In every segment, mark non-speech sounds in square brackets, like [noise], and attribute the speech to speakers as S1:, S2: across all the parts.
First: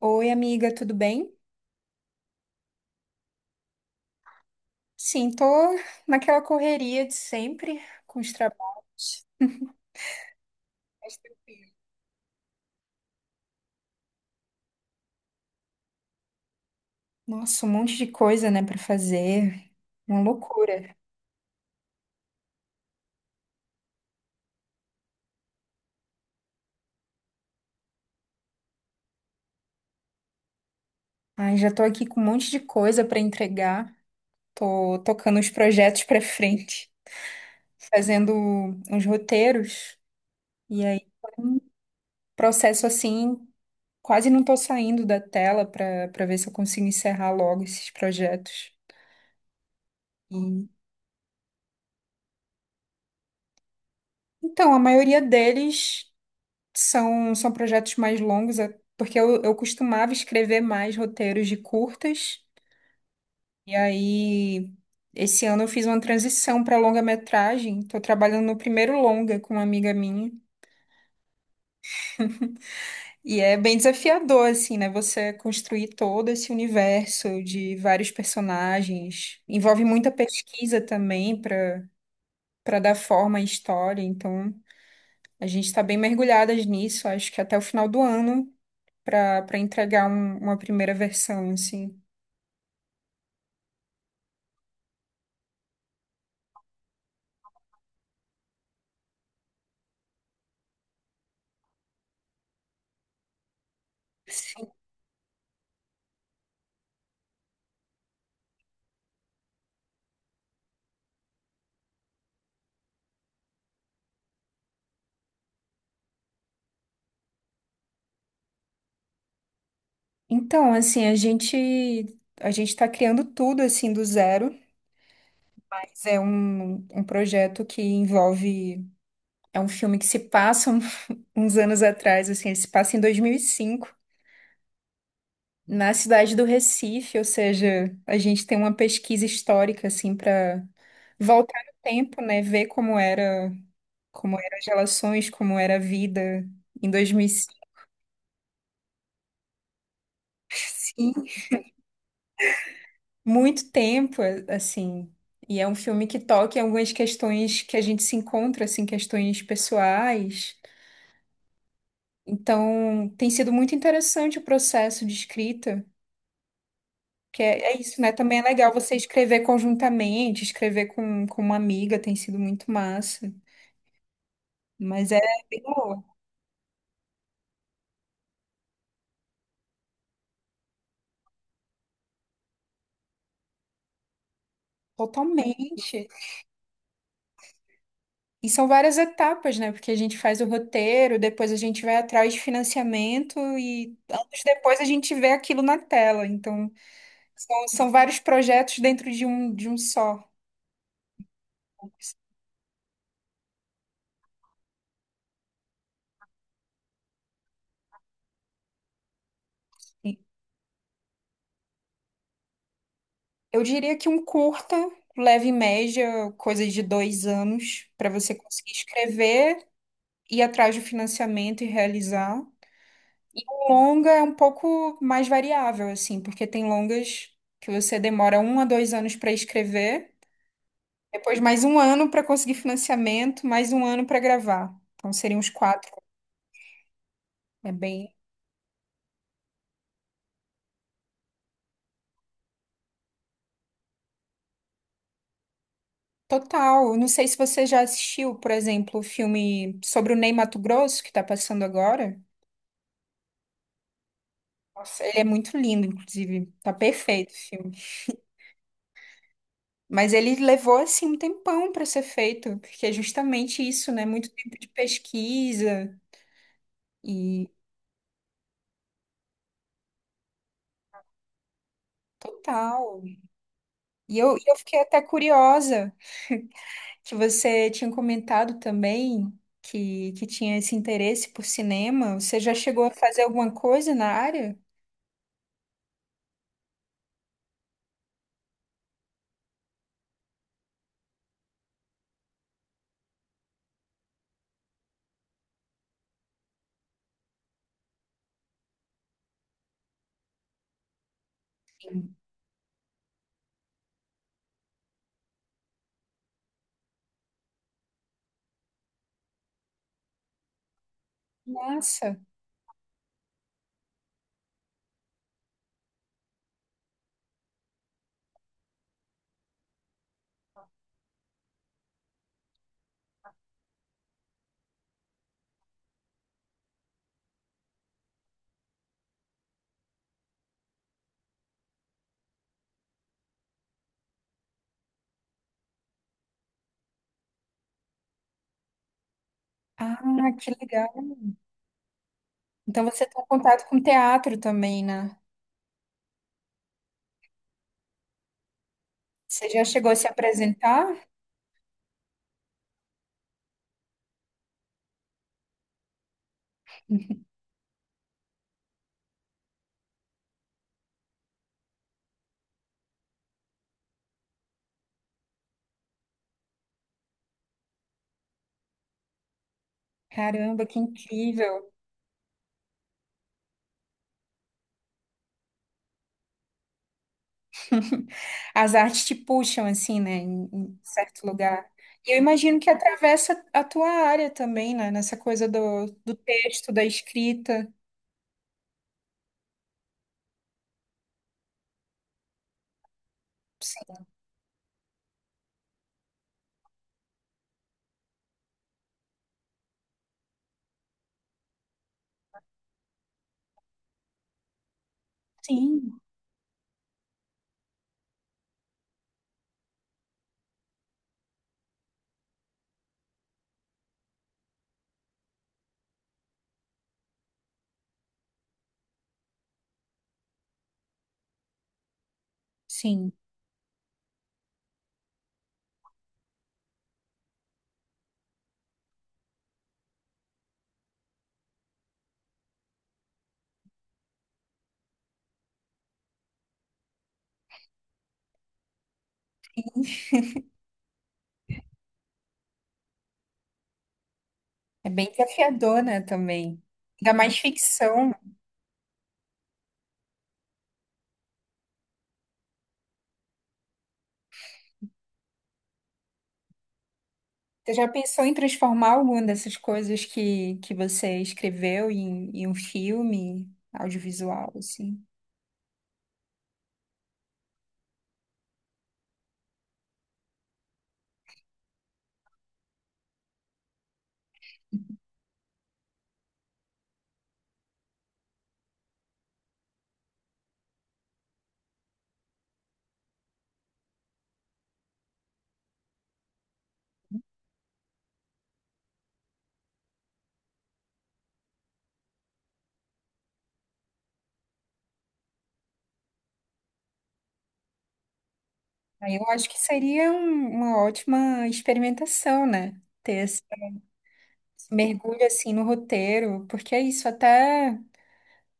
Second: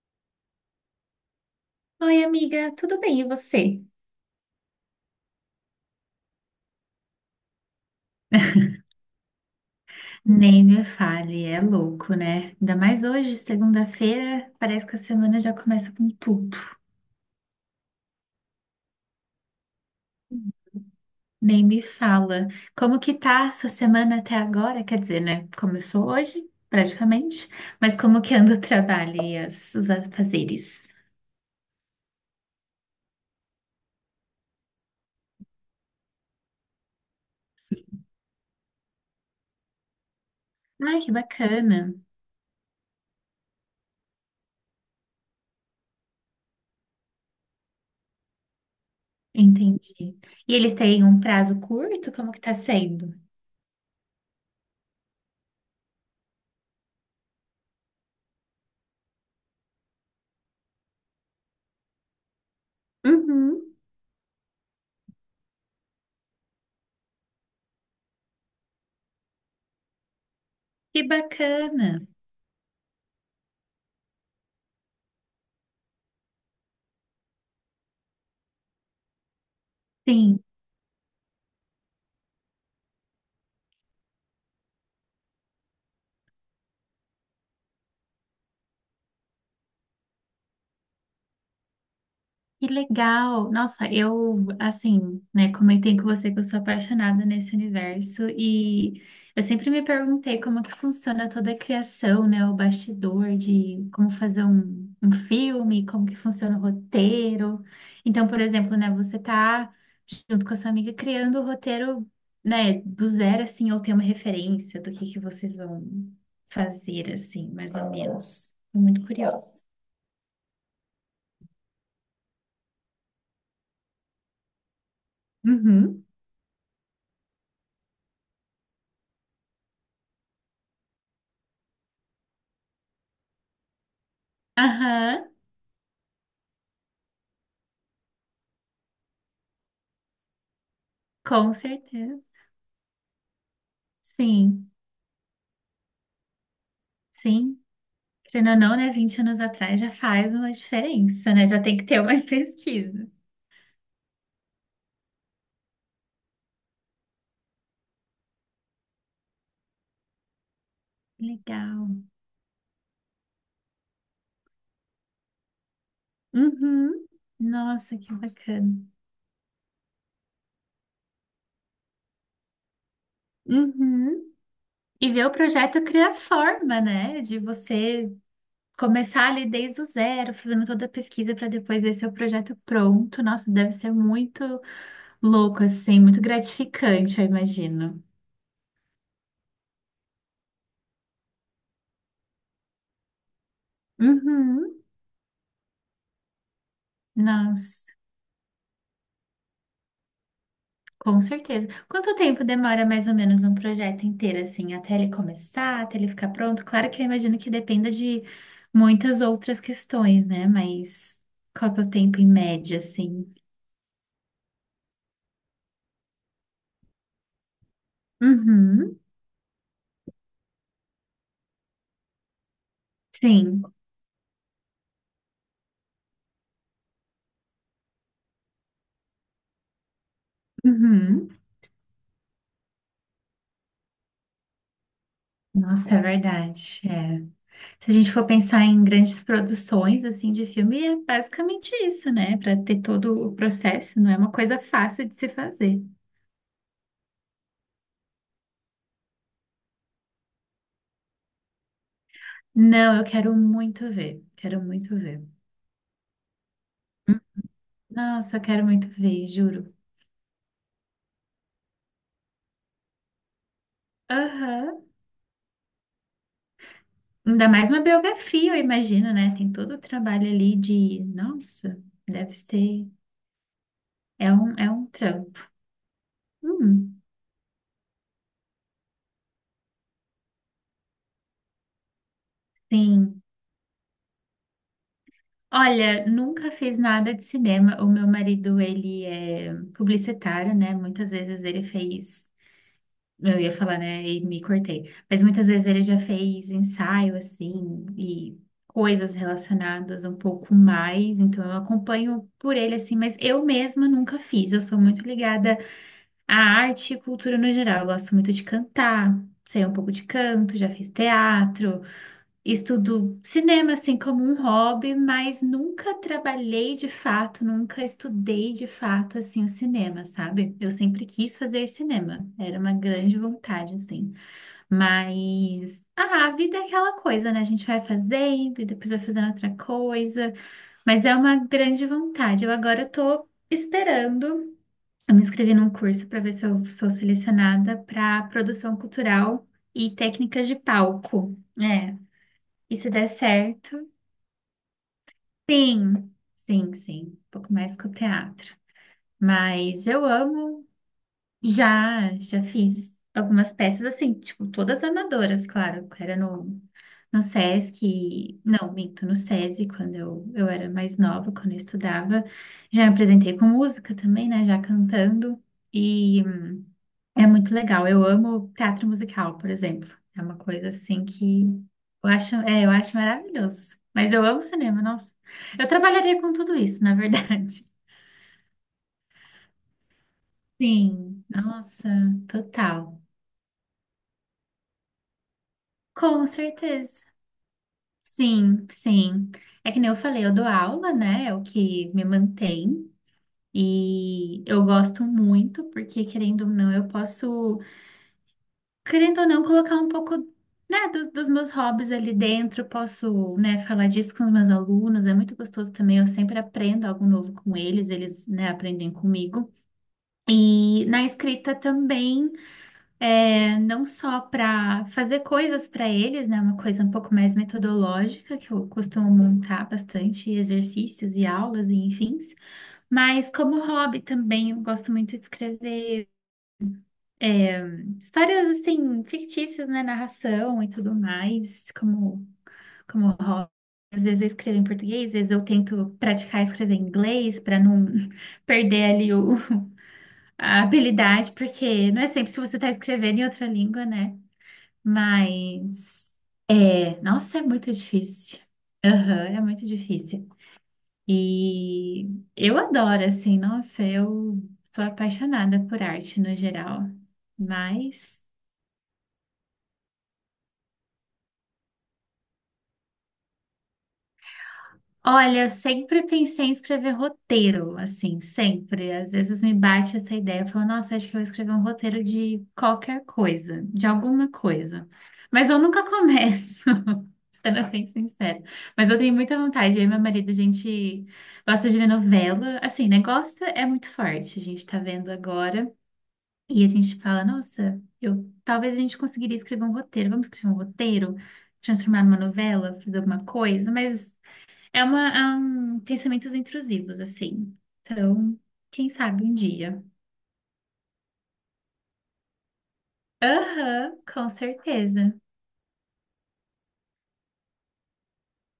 S1: Oi, amiga, tudo bem?
S2: Oi, amiga, tudo bem? E você?
S1: Sim, tô naquela correria de sempre com os trabalhos. [laughs]
S2: Nem me
S1: Mas
S2: fale, é
S1: tranquilo.
S2: louco, né? Ainda mais hoje, segunda-feira, parece que a semana já começa com tudo.
S1: Nossa, um monte de coisa, né, pra fazer. Uma loucura.
S2: Nem me fala. Como que tá a sua semana até agora? Quer dizer, né? Começou hoje, praticamente, mas como que anda o trabalho e os afazeres?
S1: Ai, já tô aqui com um monte de coisa pra entregar. Tô tocando os projetos pra frente, fazendo uns roteiros. E aí,
S2: Ai, que
S1: foi um
S2: bacana.
S1: processo assim, quase não tô saindo da tela pra para ver se eu consigo encerrar logo esses projetos.
S2: Entendi.
S1: E
S2: E eles têm um prazo curto? Como que tá sendo?
S1: então, a maioria deles são projetos mais longos, porque eu costumava escrever mais roteiros de curtas, e
S2: Uhum.
S1: aí esse ano eu fiz uma transição para longa-metragem. Estou trabalhando no primeiro longa com uma amiga minha,
S2: Que bacana.
S1: [laughs] e é bem desafiador, assim, né? Você construir todo esse universo de vários personagens. Envolve muita
S2: Sim.
S1: pesquisa também para dar forma à história, então a gente está bem mergulhadas nisso, acho que até o final do ano, para entregar uma primeira versão, assim.
S2: Que legal! Nossa, eu, assim, né, comentei com você que eu sou apaixonada nesse universo e eu sempre me perguntei como que funciona toda a criação, né, o bastidor de como fazer
S1: Sim.
S2: um filme, como que funciona o roteiro. Então, por exemplo, né, você tá junto com a sua amiga criando o roteiro, né, do zero, assim, ou tem uma referência do que vocês vão fazer, assim, mais ou menos. Tô muito curiosa.
S1: Então, assim, a gente está criando tudo assim do zero. Mas
S2: Uhum.
S1: é um, um projeto que envolve é um filme que se passa [laughs] uns anos atrás, assim, ele se passa em 2005
S2: Aham,
S1: na cidade do Recife, ou seja, a gente tem uma pesquisa histórica assim para
S2: com
S1: voltar no tempo,
S2: certeza.
S1: né, ver como era como eram as
S2: Sim,
S1: relações, como era a vida em 2005.
S2: sim. Querendo ou não, né? 20 anos atrás já faz uma diferença,
S1: [laughs]
S2: né? Já tem que ter uma [laughs] pesquisa.
S1: Muito tempo, assim. E é um filme que toca em algumas questões que a gente se encontra, assim, questões pessoais.
S2: Legal.
S1: Então, tem sido muito interessante o processo de escrita,
S2: Uhum.
S1: que é, é
S2: Nossa,
S1: isso, né?
S2: que
S1: Também é legal
S2: bacana.
S1: você escrever conjuntamente, escrever com uma amiga, tem sido muito massa.
S2: Uhum.
S1: Mas
S2: E
S1: é
S2: ver o
S1: bem
S2: projeto
S1: boa,
S2: criar forma, né? De você começar ali desde o zero, fazendo toda a pesquisa para depois ver seu projeto pronto. Nossa, deve ser muito louco, assim,
S1: totalmente.
S2: muito gratificante, eu imagino.
S1: E são várias etapas, né? Porque a gente faz o roteiro, depois a gente vai atrás de financiamento e anos
S2: Uhum.
S1: depois a gente vê aquilo na tela. Então, São,
S2: Nossa.
S1: são vários projetos dentro de um só.
S2: Com certeza. Quanto tempo demora mais ou menos um projeto inteiro, assim, até ele começar, até ele ficar pronto? Claro que eu imagino que dependa de muitas outras
S1: Assim.
S2: questões, né? Mas qual que é o tempo em média, assim?
S1: Eu diria que um curta, leve e média, coisa de dois anos, para você conseguir
S2: Uhum,
S1: escrever, ir atrás do financiamento e realizar.
S2: sim.
S1: O longa é um pouco mais variável, assim, porque tem longas que você demora um a dois anos para escrever,
S2: Uhum.
S1: depois mais um ano para conseguir financiamento, mais um ano para gravar. Então seriam uns quatro.
S2: Nossa, é verdade. É.
S1: É
S2: Se a gente
S1: bem.
S2: for pensar em grandes produções, assim, de filme, é basicamente isso, né? Para ter todo o processo, não é uma coisa fácil de se fazer.
S1: Total. Eu não sei se você já assistiu, por exemplo, o filme sobre o Ney Matogrosso, que tá passando agora.
S2: Não, eu quero muito ver. Quero muito
S1: Nossa, ele
S2: ver.
S1: é muito lindo, inclusive. Tá perfeito o filme.
S2: Nossa, eu quero muito ver, juro.
S1: Mas ele levou, assim, um tempão para ser feito, porque é justamente isso, né? Muito tempo de
S2: Aham.
S1: pesquisa e
S2: Ainda mais uma biografia, eu imagino, né? Tem todo o trabalho ali de. Nossa, deve ser.
S1: total. E eu, e eu
S2: É
S1: fiquei
S2: um
S1: até
S2: trampo.
S1: curiosa
S2: Hum,
S1: que você tinha comentado também que tinha esse interesse por cinema. Você já chegou a fazer
S2: sim.
S1: alguma coisa na área?
S2: Olha, nunca fiz nada de cinema. O meu marido, ele é publicitário, né? Muitas vezes ele fez. Eu ia falar, né? E me cortei. Mas muitas vezes ele já fez ensaio, assim, e coisas relacionadas um pouco mais. Então eu
S1: Sim.
S2: acompanho por ele, assim, mas eu mesma nunca fiz. Eu sou muito ligada à arte e cultura no geral. Eu gosto muito de cantar, sei um pouco de canto, já fiz teatro.
S1: Nossa.
S2: Estudo cinema, assim, como um hobby, mas nunca trabalhei de fato, nunca estudei de fato, assim, o cinema, sabe? Eu sempre quis fazer cinema, era uma grande vontade, assim. Mas, ah, a vida é aquela coisa, né? A gente vai fazendo e depois vai fazendo outra coisa, mas é uma grande vontade. Eu agora tô esperando, eu me inscrevi num curso para ver se eu sou selecionada para produção cultural e
S1: Ah,
S2: técnicas
S1: que
S2: de
S1: legal.
S2: palco. É. E
S1: Então
S2: se
S1: você
S2: der
S1: tem contato
S2: certo,
S1: com teatro também, né?
S2: sim, sim, sim, um pouco mais com o teatro.
S1: Você já
S2: Mas
S1: chegou a
S2: eu
S1: se
S2: amo,
S1: apresentar?
S2: já fiz algumas peças assim, tipo, todas amadoras, claro, era no, no
S1: [laughs]
S2: Sesc, não, minto, no SESI, quando eu era mais nova, quando eu estudava, já me apresentei com música também, né, já cantando, e é muito legal. Eu amo teatro musical, por exemplo. É uma
S1: Caramba,
S2: coisa
S1: que
S2: assim que
S1: incrível!
S2: eu acho, é, eu acho maravilhoso. Mas eu amo cinema, nossa. Eu trabalharia com tudo isso, na verdade.
S1: [laughs] As artes te puxam assim, né, em,
S2: [laughs]
S1: em
S2: Sim,
S1: certo lugar.
S2: nossa,
S1: E eu imagino que
S2: total.
S1: atravessa a tua área também, né, nessa coisa do, do
S2: Com
S1: texto, da
S2: certeza.
S1: escrita.
S2: Sim, sim. É que nem eu falei, eu dou aula, né? É o que me mantém.
S1: Sim,
S2: E eu gosto muito, porque querendo ou não, eu posso. Querendo ou não, colocar um pouco, né, dos meus hobbies ali dentro. Posso, né, falar disso com os meus alunos. É muito gostoso
S1: sim,
S2: também. Eu sempre aprendo algo novo com eles, eles, né, aprendem comigo. E na escrita também, é, não só para fazer coisas para eles, né, uma coisa um pouco mais metodológica, que eu costumo montar bastante exercícios e aulas e enfim,
S1: sim.
S2: mas como hobby também, eu gosto muito de escrever é, histórias assim, fictícias, né? Narração e tudo mais, como, como hobby. Às vezes eu escrevo em português, às vezes eu tento praticar escrever em inglês para não [laughs] perder ali o, a habilidade, porque não é sempre que você está escrevendo em outra língua, né?
S1: É bem desafiador, né,
S2: Mas
S1: também.
S2: é,
S1: Ainda mais
S2: nossa, é muito
S1: ficção.
S2: difícil. Aham, é muito difícil. E eu adoro, assim, nossa, eu tô apaixonada por arte no geral.
S1: Você já
S2: Mas.
S1: pensou em transformar alguma dessas coisas que você escreveu em, em um filme audiovisual, assim?
S2: Olha, eu sempre pensei em escrever roteiro, assim, sempre. Às vezes me bate essa ideia, eu falo, nossa, acho que eu vou escrever um roteiro de qualquer coisa, de alguma coisa. Mas eu nunca começo, [laughs] sendo bem sincera. Mas eu tenho muita vontade, eu e meu marido, a gente gosta de ver novela, assim, né? Gosta é muito forte, a gente tá vendo agora. E a gente fala, nossa, eu talvez a gente conseguiria escrever um roteiro, vamos escrever um roteiro, transformar numa novela, fazer alguma coisa, mas. É um pensamentos intrusivos, assim. Então, quem
S1: Aí
S2: sabe
S1: eu
S2: um
S1: acho que
S2: dia.
S1: seria uma ótima experimentação, né? Ter esse
S2: Aham, com
S1: esse
S2: certeza.
S1: mergulho assim no roteiro, porque é isso, até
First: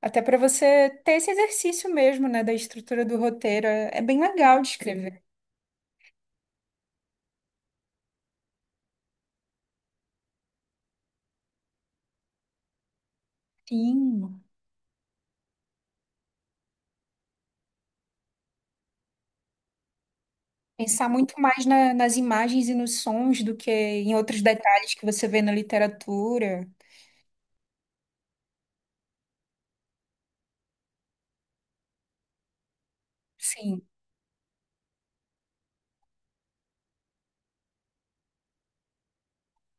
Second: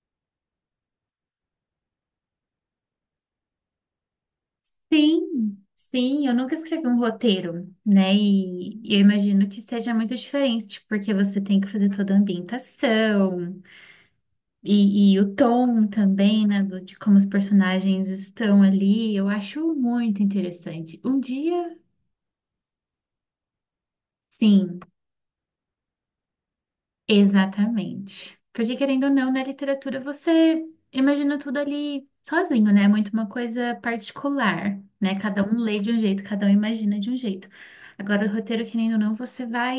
S1: até para você ter esse exercício mesmo, né, da estrutura do roteiro, é, é bem legal de escrever.
S2: Sim, sim, eu nunca escrevi um roteiro, né? E eu imagino que seja muito diferente, porque você tem que fazer toda a ambientação
S1: Sim.
S2: e o tom também, né? De como os personagens estão ali. Eu acho muito interessante.
S1: Pensar
S2: Um
S1: muito mais
S2: dia,
S1: nas imagens e nos sons do que em outros
S2: sim.
S1: detalhes que você vê na literatura.
S2: Exatamente. Porque querendo ou não, na literatura você imagina tudo ali sozinho, né? É muito uma coisa
S1: Sim.
S2: particular, né? Cada um lê de um jeito, cada um imagina de um jeito. Agora, o roteiro, querendo ou não, você vai,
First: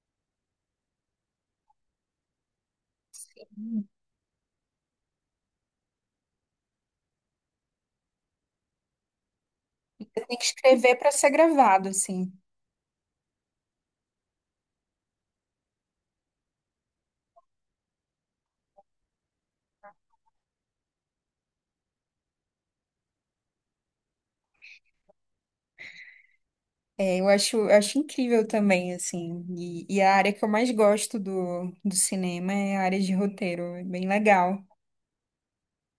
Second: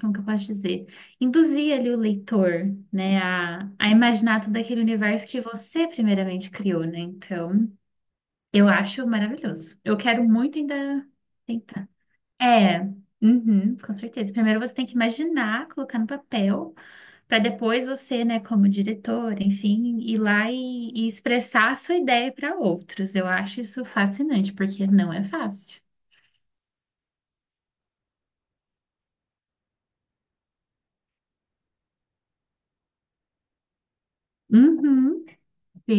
S2: como que eu posso dizer? Induzir ali o leitor, né? A imaginar todo aquele universo que você primeiramente criou, né? Então, eu acho maravilhoso. Eu
S1: Você
S2: quero
S1: tem que
S2: muito
S1: escrever
S2: ainda
S1: para ser gravado,
S2: tentar.
S1: assim.
S2: É, uhum, com certeza. Primeiro você tem que imaginar, colocar no papel para depois você, né, como diretor, enfim, ir lá e expressar a sua ideia para outros. Eu acho isso fascinante, porque não é fácil.
S1: Eu acho incrível também, assim. E a área que eu mais gosto do, do cinema é a área de roteiro. É bem legal.
S2: Uhum,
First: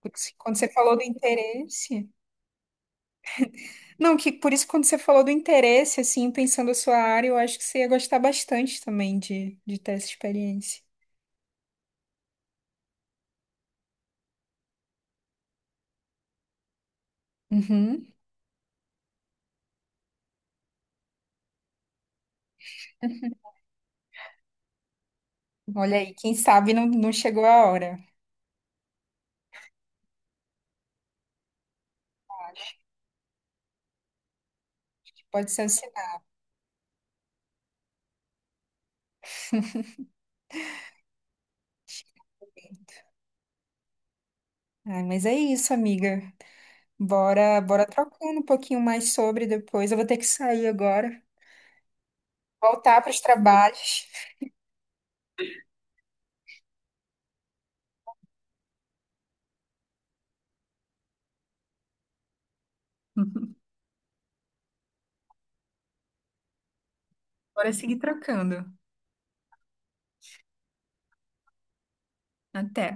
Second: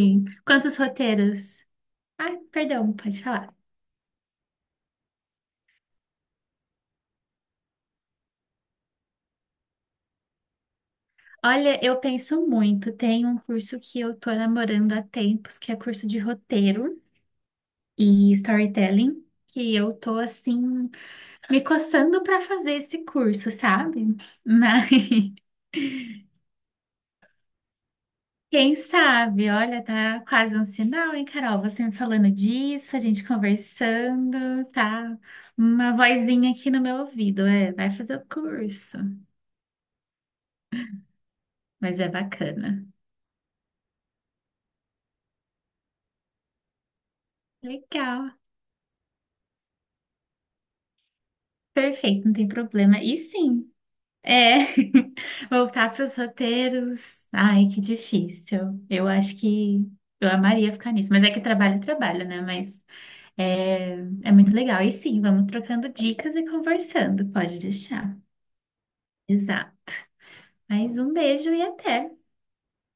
S1: Porque quando você
S2: Quantos
S1: falou do
S2: roteiros?
S1: interesse.
S2: Ai, perdão, pode falar.
S1: Não, que por isso, que quando você falou do interesse, assim, pensando a sua área, eu acho que você ia gostar bastante também de ter essa experiência.
S2: Olha, eu penso muito. Tem um curso que eu tô namorando há tempos, que é curso de roteiro
S1: Uhum.
S2: e storytelling, que eu tô assim me coçando para fazer esse
S1: [laughs]
S2: curso, sabe? [laughs] Mas
S1: Olha aí, quem sabe não chegou a hora.
S2: quem sabe? Olha, tá quase um sinal, hein, Carol? Você me falando
S1: Acho
S2: disso, a gente conversando, tá?
S1: que pode ser um
S2: Uma
S1: sinal.
S2: vozinha aqui no meu ouvido, é, vai fazer o curso, mas é bacana.
S1: Ai, mas é isso, amiga. Bora
S2: Legal,
S1: trocando um pouquinho mais sobre depois. Eu vou ter que sair agora,
S2: perfeito, não tem
S1: voltar
S2: problema.
S1: para
S2: E
S1: os
S2: sim,
S1: trabalhos.
S2: é, [laughs] voltar para os roteiros, ai, que difícil. Eu acho que eu amaria ficar nisso, mas é que trabalho, é trabalho, né? Mas é, é muito legal. E sim, vamos trocando dicas e conversando, pode
S1: Bora seguir
S2: deixar.
S1: trocando.
S2: Exato. Mas um beijo e até.
S1: Até.